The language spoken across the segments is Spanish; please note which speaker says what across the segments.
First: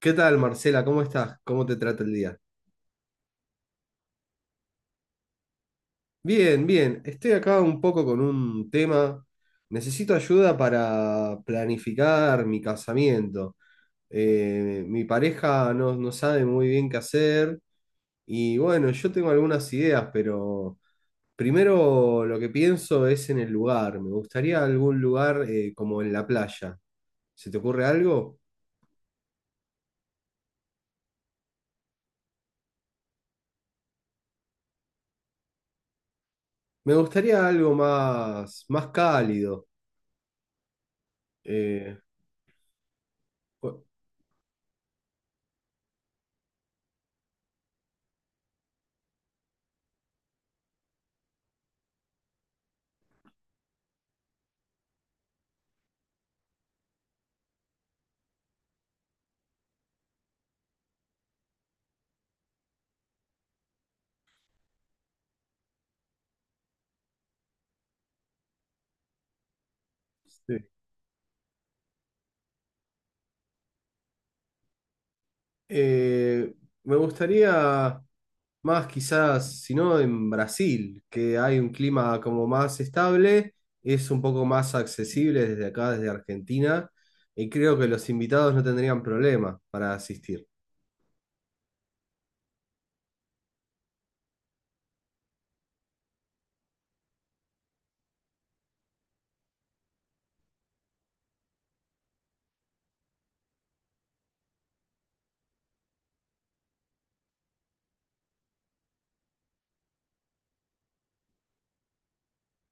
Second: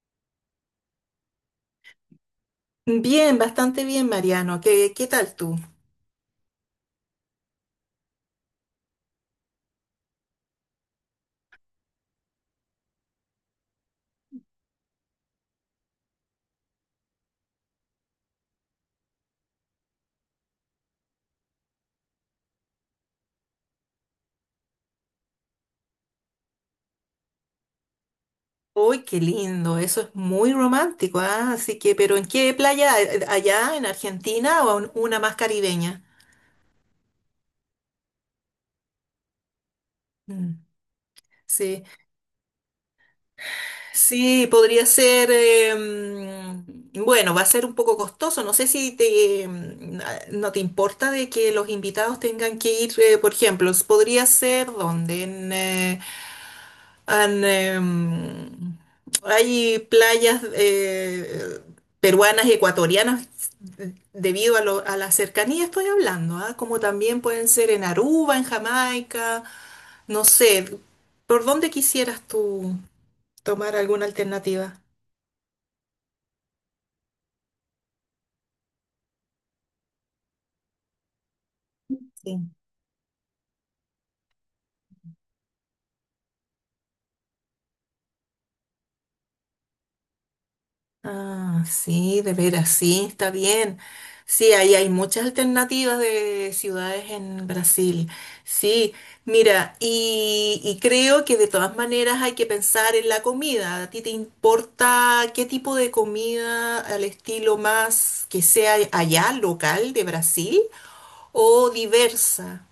Speaker 1: ¿Qué tal, Marcela? ¿Cómo estás? ¿Cómo te trata el día?
Speaker 2: Bien, bastante bien, Mariano. ¿Qué tal tú?
Speaker 1: Bien, bien. Estoy acá un poco con un tema. Necesito ayuda para planificar mi casamiento. Mi pareja no, no sabe muy bien qué hacer y bueno, yo tengo algunas ideas, pero primero lo que pienso es en el lugar. Me gustaría algún lugar como en la playa. ¿Se te ocurre algo?
Speaker 2: Uy, qué lindo, eso es muy romántico, ¿ah? Así que, pero ¿en qué playa? ¿Allá en Argentina o en una más caribeña?
Speaker 1: Me gustaría algo más, más cálido.
Speaker 2: Mm. Sí,
Speaker 1: eh, bu-
Speaker 2: sí, podría ser, bueno, va a ser un poco costoso. No sé si te, no te importa de que los invitados tengan que ir, por ejemplo, podría ser donde Han, em, hay playas peruanas y ecuatorianas debido a, a la cercanía estoy hablando, ¿ah? Como también pueden ser en Aruba, en Jamaica, no
Speaker 1: sí.
Speaker 2: sé, ¿por dónde quisieras tú tomar alguna alternativa?
Speaker 1: Eh, Me gustaría más quizás, si no, en Brasil, que hay un clima como
Speaker 2: Sí.
Speaker 1: más estable, es un poco más accesible desde acá, desde Argentina, y creo que los invitados no tendrían problema para asistir.
Speaker 2: Ah, sí, de veras, sí, está bien. Sí, ahí hay muchas alternativas de ciudades en Brasil. Sí, mira, y creo que de todas maneras hay que pensar en la comida. ¿A ti te importa qué tipo de comida al estilo más que sea allá, local de Brasil o diversa?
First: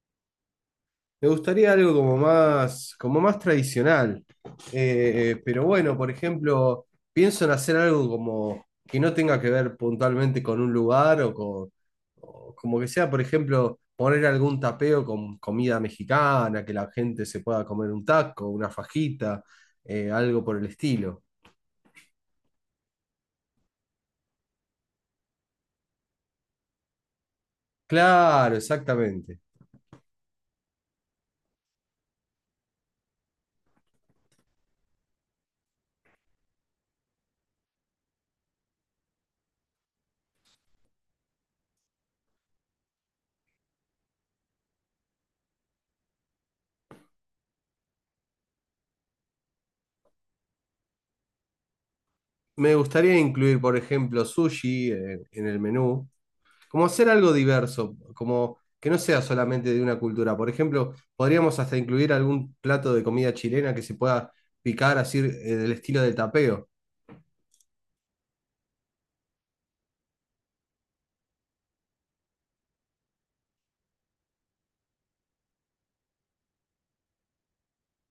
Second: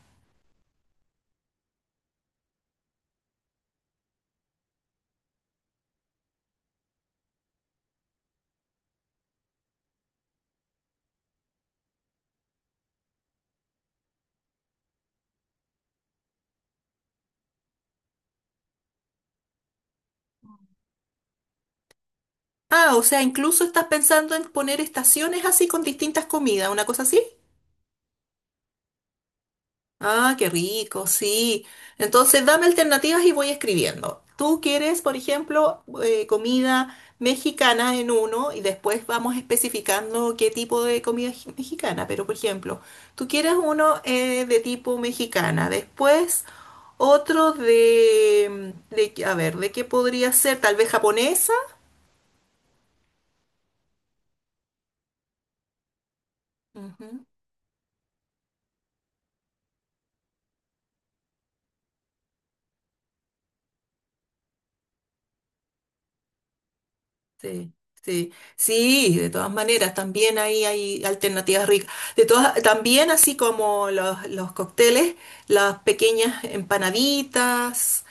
Speaker 1: Me gustaría algo como más tradicional. Pero bueno, por ejemplo, pienso en hacer algo como que no tenga que ver puntualmente con un lugar o con, o como que sea, por ejemplo, poner algún tapeo con comida mexicana, que la gente se pueda comer un taco, una fajita, algo por el estilo.
Speaker 2: Ah, o sea, incluso estás pensando en poner estaciones así con distintas comidas, una cosa así.
Speaker 1: Claro, exactamente.
Speaker 2: Ah, qué rico, sí. Entonces, dame alternativas y voy escribiendo. Tú quieres, por ejemplo, comida mexicana en uno y después vamos especificando qué tipo de comida mexicana. Pero, por ejemplo, tú quieres uno de tipo mexicana, después otro a ver, ¿de qué podría ser? Tal vez japonesa.
Speaker 1: Me gustaría incluir, por ejemplo, sushi en el menú, como hacer
Speaker 2: Ujú.
Speaker 1: algo diverso, como que no sea solamente de una cultura. Por ejemplo, podríamos hasta incluir algún plato de comida chilena que se pueda picar así, del estilo del tapeo.
Speaker 2: Sí, sí, sí, de todas maneras, también ahí hay alternativas ricas. De todas, también así como los cócteles, las pequeñas empanaditas,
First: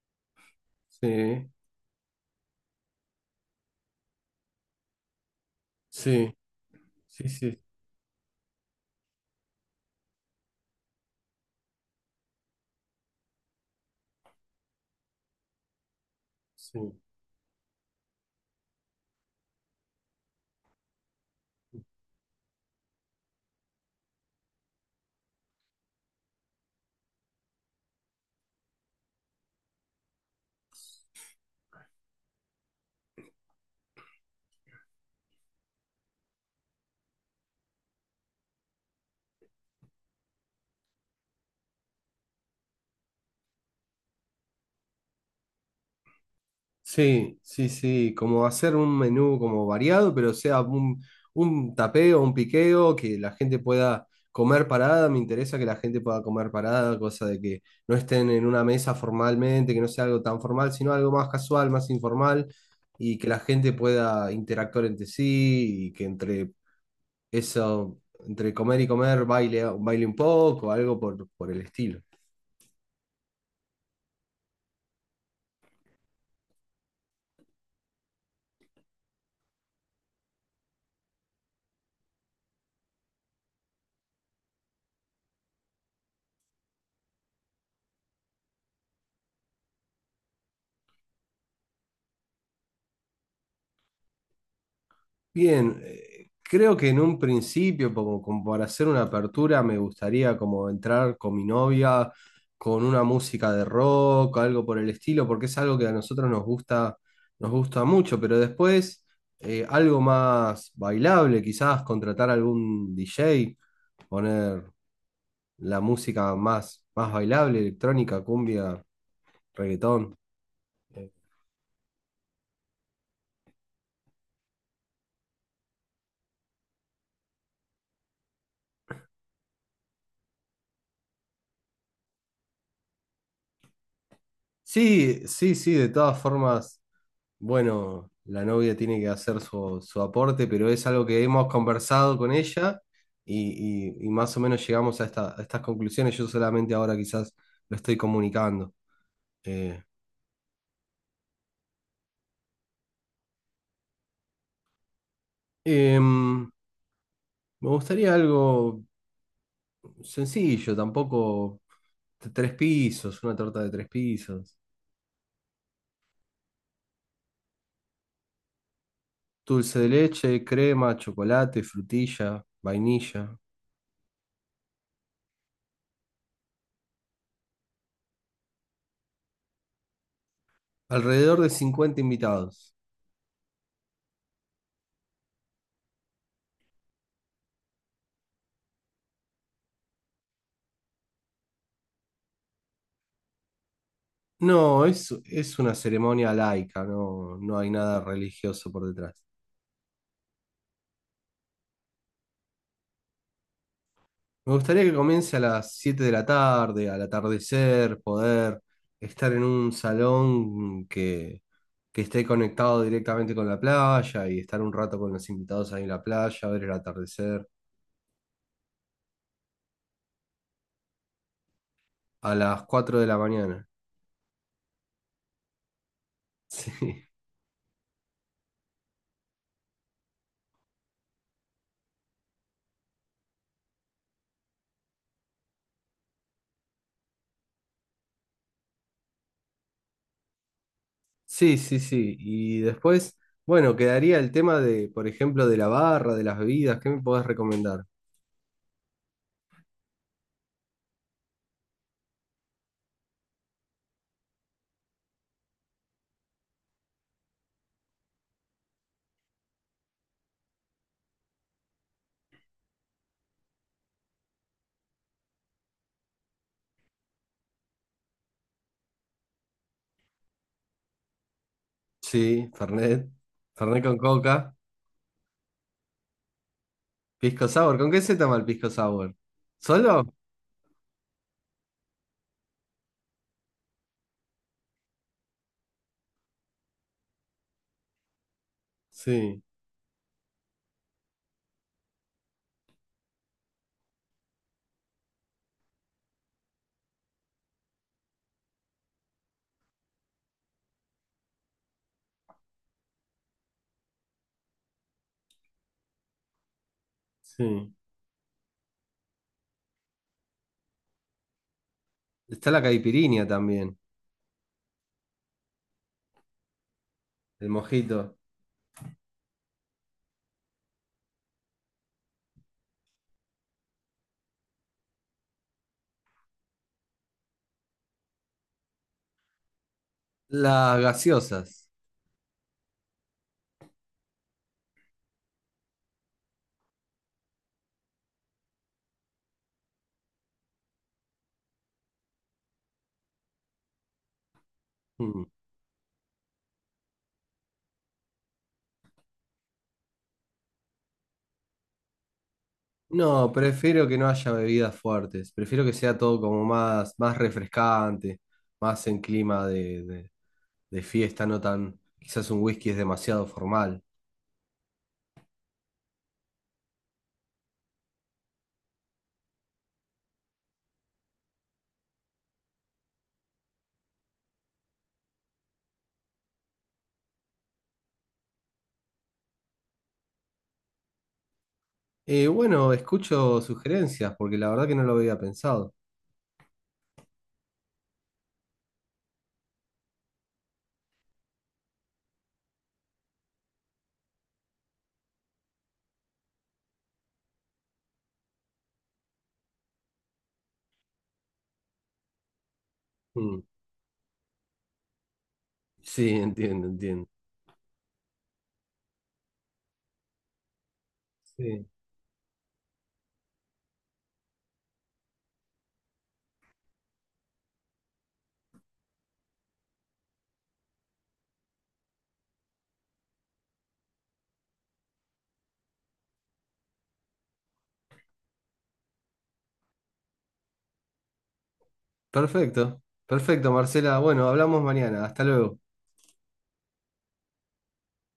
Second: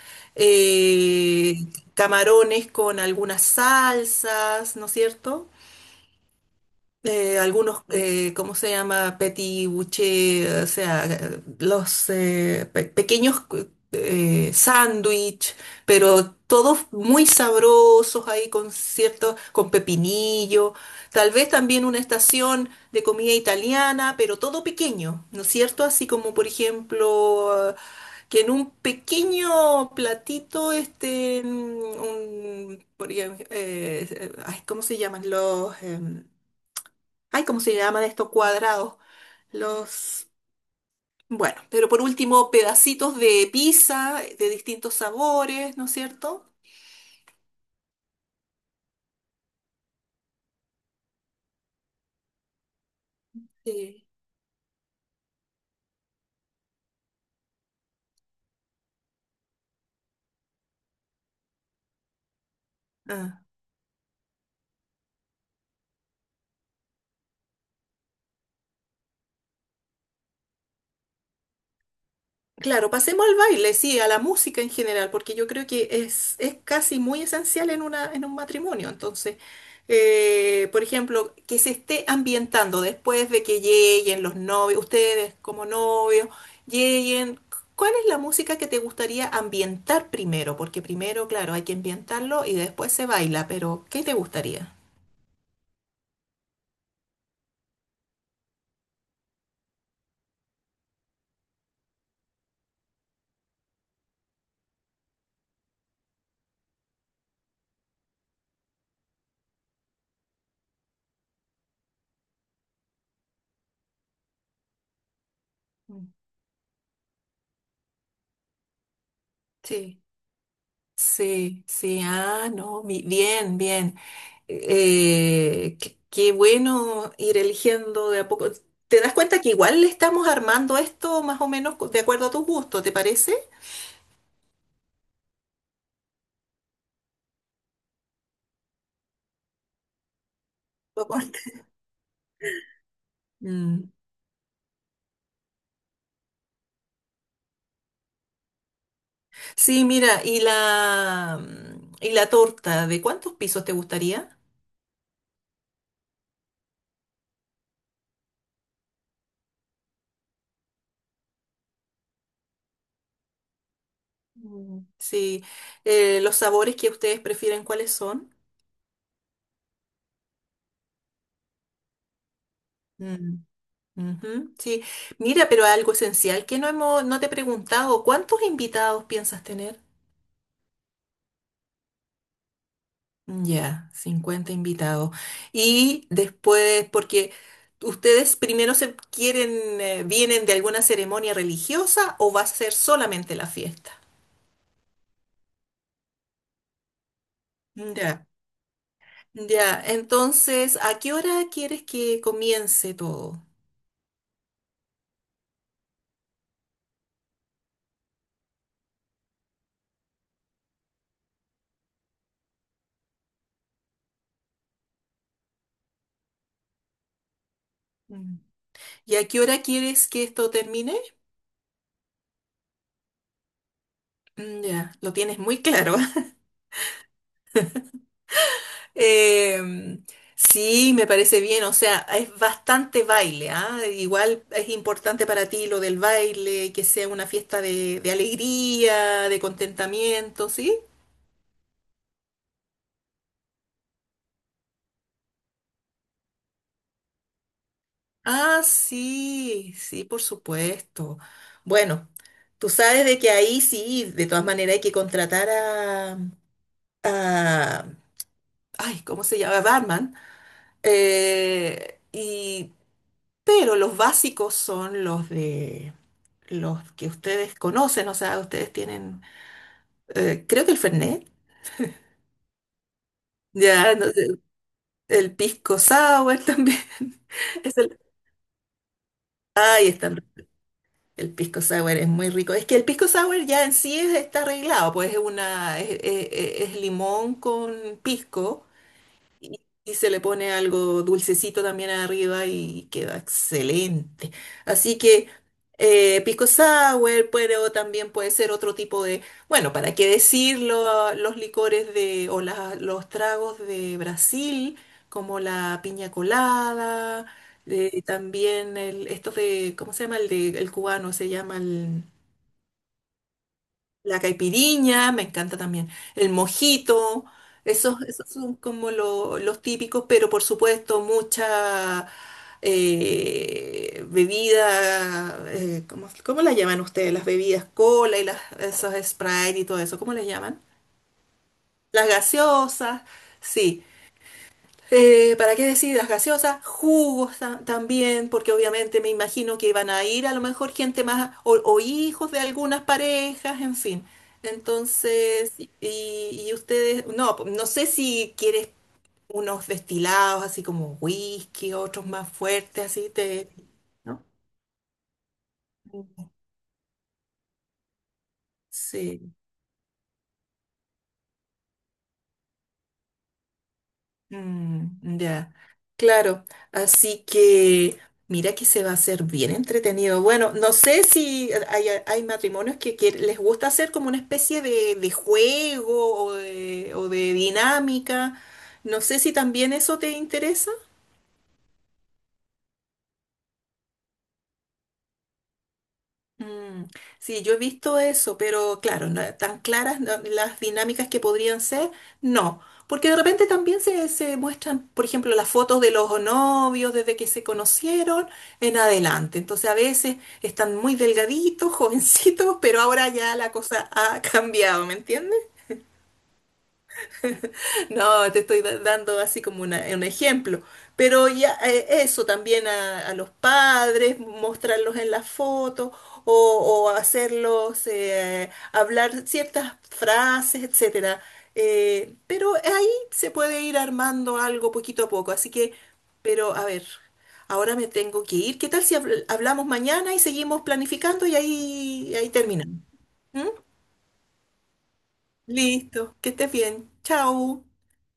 Speaker 1: Sí,
Speaker 2: eh, camarones con algunas salsas, ¿no es cierto?
Speaker 1: sí, sí, sí,
Speaker 2: Algunos, ¿cómo se llama? Petit bouché, o sea, los pequeños sándwich, pero
Speaker 1: sí.
Speaker 2: todos muy sabrosos ahí con cierto, con pepinillo, tal vez también una estación de comida italiana, pero todo pequeño, ¿no es cierto? Así como, por ejemplo, que en un pequeño platito este, un, por ejemplo, ay, ¿cómo se llaman los? Ay, ¿cómo se llaman estos cuadrados? Los, bueno, pero por último, pedacitos de pizza de distintos sabores, ¿no es cierto?
Speaker 1: Sí, sí, sí, como hacer un menú como variado, pero sea un tapeo, un piqueo, que la gente
Speaker 2: Sí.
Speaker 1: pueda comer parada, me interesa que la gente pueda comer parada, cosa de que no estén en una mesa formalmente, que no sea algo tan formal, sino algo más casual, más informal, y que la gente pueda interactuar entre sí, y que entre eso, entre comer y comer baile, baile un poco, algo por el estilo.
Speaker 2: Claro, pasemos al baile, sí, a la música en general, porque yo creo que es casi muy esencial en una, en un matrimonio. Entonces, por ejemplo, que se esté ambientando después de que lleguen los novios, ustedes como novios, lleguen. ¿Cuál es la música que te gustaría ambientar primero? Porque primero, claro, hay que ambientarlo y después se baila, pero ¿qué te gustaría?
Speaker 1: Bien, creo que en un principio, como para hacer una apertura, me gustaría como entrar con mi novia, con una música de rock, algo por el estilo, porque es algo que a nosotros nos gusta mucho, pero después algo más bailable, quizás contratar algún DJ, poner la
Speaker 2: Mm.
Speaker 1: música más, más bailable, electrónica, cumbia,
Speaker 2: Sí.
Speaker 1: reggaetón. Eh,
Speaker 2: Sí, sí, ah, no, bien, bien. Qué, qué bueno ir eligiendo de a poco. ¿Te das cuenta que igual le estamos armando esto más o menos de acuerdo a tus gustos, ¿te parece?
Speaker 1: Sí, sí, sí, de todas formas. Bueno, la novia tiene que hacer su aporte, pero es
Speaker 2: Tu
Speaker 1: algo que
Speaker 2: aporte.
Speaker 1: hemos conversado con ella
Speaker 2: Mm.
Speaker 1: y más o menos llegamos a estas conclusiones. Yo solamente ahora quizás lo estoy comunicando. Eh,
Speaker 2: Sí, mira, y la torta, ¿de cuántos pisos te gustaría?
Speaker 1: em, Me gustaría algo sencillo, tampoco tres pisos, una torta de tres pisos.
Speaker 2: Mm. Sí, los sabores que ustedes prefieren, ¿cuáles son?
Speaker 1: Dulce de leche, crema, chocolate, frutilla, vainilla.
Speaker 2: Mm, ujú. Sí, mira, pero algo esencial que no hemos, no te he preguntado, ¿cuántos invitados piensas tener?
Speaker 1: Alrededor de 50 invitados.
Speaker 2: Ya, 50 invitados. Y después, porque ustedes primero se quieren, vienen de alguna ceremonia religiosa o va a ser solamente la fiesta.
Speaker 1: No, es una ceremonia laica, no, no hay nada
Speaker 2: Ya,
Speaker 1: religioso por detrás.
Speaker 2: ya. Entonces, ¿a qué hora quieres que comience todo?
Speaker 1: Me gustaría que comience a las 7 de la tarde, al atardecer, poder estar en un salón que esté conectado directamente con la playa y estar un rato con los invitados ahí en la playa, ver el atardecer
Speaker 2: Mm. ¿Y a qué hora quieres que esto termine?
Speaker 1: a las 4 de la mañana.
Speaker 2: Mm. Ya, lo tienes muy claro.
Speaker 1: Sí,
Speaker 2: Eh, sí, me parece bien, o sea, es bastante baile, ¿ah? Igual es importante para ti lo del baile, que sea una fiesta de alegría, de contentamiento, ¿sí?
Speaker 1: sí, sí, sí. Y después, bueno, quedaría el tema de, por ejemplo, de la barra, de las bebidas. ¿Qué me podés recomendar?
Speaker 2: Ah, sí, sí, por supuesto. Bueno, tú sabes de que ahí sí, de todas maneras hay que contratar a, a- ay, ¿cómo se llama? Barman. Y pero los básicos son los de los que ustedes conocen, o sea, ustedes tienen, creo que el Fernet,
Speaker 1: Sí, Fernet. Fernet
Speaker 2: ya,
Speaker 1: con
Speaker 2: no sé,
Speaker 1: coca.
Speaker 2: el pisco sour también.
Speaker 1: Pisco
Speaker 2: Es
Speaker 1: sour. ¿Con
Speaker 2: el,
Speaker 1: qué se toma el pisco sour?
Speaker 2: ay,
Speaker 1: ¿Solo?
Speaker 2: el pisco sour es muy rico. Es que el pisco sour ya en sí está arreglado, pues es una, es limón con pisco.
Speaker 1: Sí,
Speaker 2: Y se le pone algo dulcecito también arriba y queda excelente. Así que pisco sour, pero también puede ser otro tipo de, bueno, ¿para qué decirlo? Los licores de, o los tragos de Brasil, como la piña colada,
Speaker 1: sí.
Speaker 2: también el, estos de, ¿cómo se llama? El de, el cubano, se llama
Speaker 1: Está la caipirinha también,
Speaker 2: la caipiriña, me encanta también. El mojito,
Speaker 1: el
Speaker 2: esos,
Speaker 1: mojito.
Speaker 2: esos son como los típicos, pero por supuesto mucha bebida, ¿cómo, cómo la llaman ustedes? Las bebidas cola y las, esos Sprite y todo eso, ¿cómo les llaman?
Speaker 1: Las gaseosas.
Speaker 2: Las gaseosas, sí. ¿Para qué decir las gaseosas? Jugos también, porque obviamente me imagino que iban a ir a lo mejor gente más o hijos de algunas parejas, en fin.
Speaker 1: Mm.
Speaker 2: Entonces, y ustedes, no, no sé si quieres unos destilados así como whisky, otros más fuertes, así
Speaker 1: No,
Speaker 2: te...
Speaker 1: prefiero que no
Speaker 2: ¿no?
Speaker 1: haya bebidas fuertes. Prefiero que sea todo como más, más refrescante, más en
Speaker 2: Sí.
Speaker 1: clima de fiesta, no tan. Quizás un whisky es demasiado formal.
Speaker 2: Mm, ya, claro. Así que mira que se va a hacer bien entretenido. Bueno, no sé si hay, hay matrimonios que les gusta hacer como una especie de juego o de dinámica. No sé si también eso te interesa.
Speaker 1: Bueno, escucho sugerencias porque la verdad que no lo había pensado.
Speaker 2: Mm, sí, yo he visto eso, pero claro, tan claras las dinámicas que podrían ser, no. Porque de repente también se muestran, por ejemplo, las fotos de los novios desde que se conocieron en adelante. Entonces a veces están muy delgaditos, jovencitos, pero ahora ya
Speaker 1: Mm.
Speaker 2: la cosa ha cambiado, ¿me entiendes?
Speaker 1: Sí, entiendo, entiendo.
Speaker 2: No, te estoy dando así como un ejemplo. Pero ya
Speaker 1: Sí.
Speaker 2: eso también a los padres, mostrarlos en la foto o, o hacerlos hablar ciertas frases, etcétera. Pero ahí se puede ir armando algo poquito a poco. Así que, pero a ver, ahora me tengo que ir. ¿Qué tal si hablamos mañana y seguimos planificando y ahí, ahí terminamos?
Speaker 1: Perfecto,
Speaker 2: ¿Mm?
Speaker 1: perfecto, Marcela. Bueno, hablamos mañana. Hasta luego.
Speaker 2: Listo, que estés bien. Chao.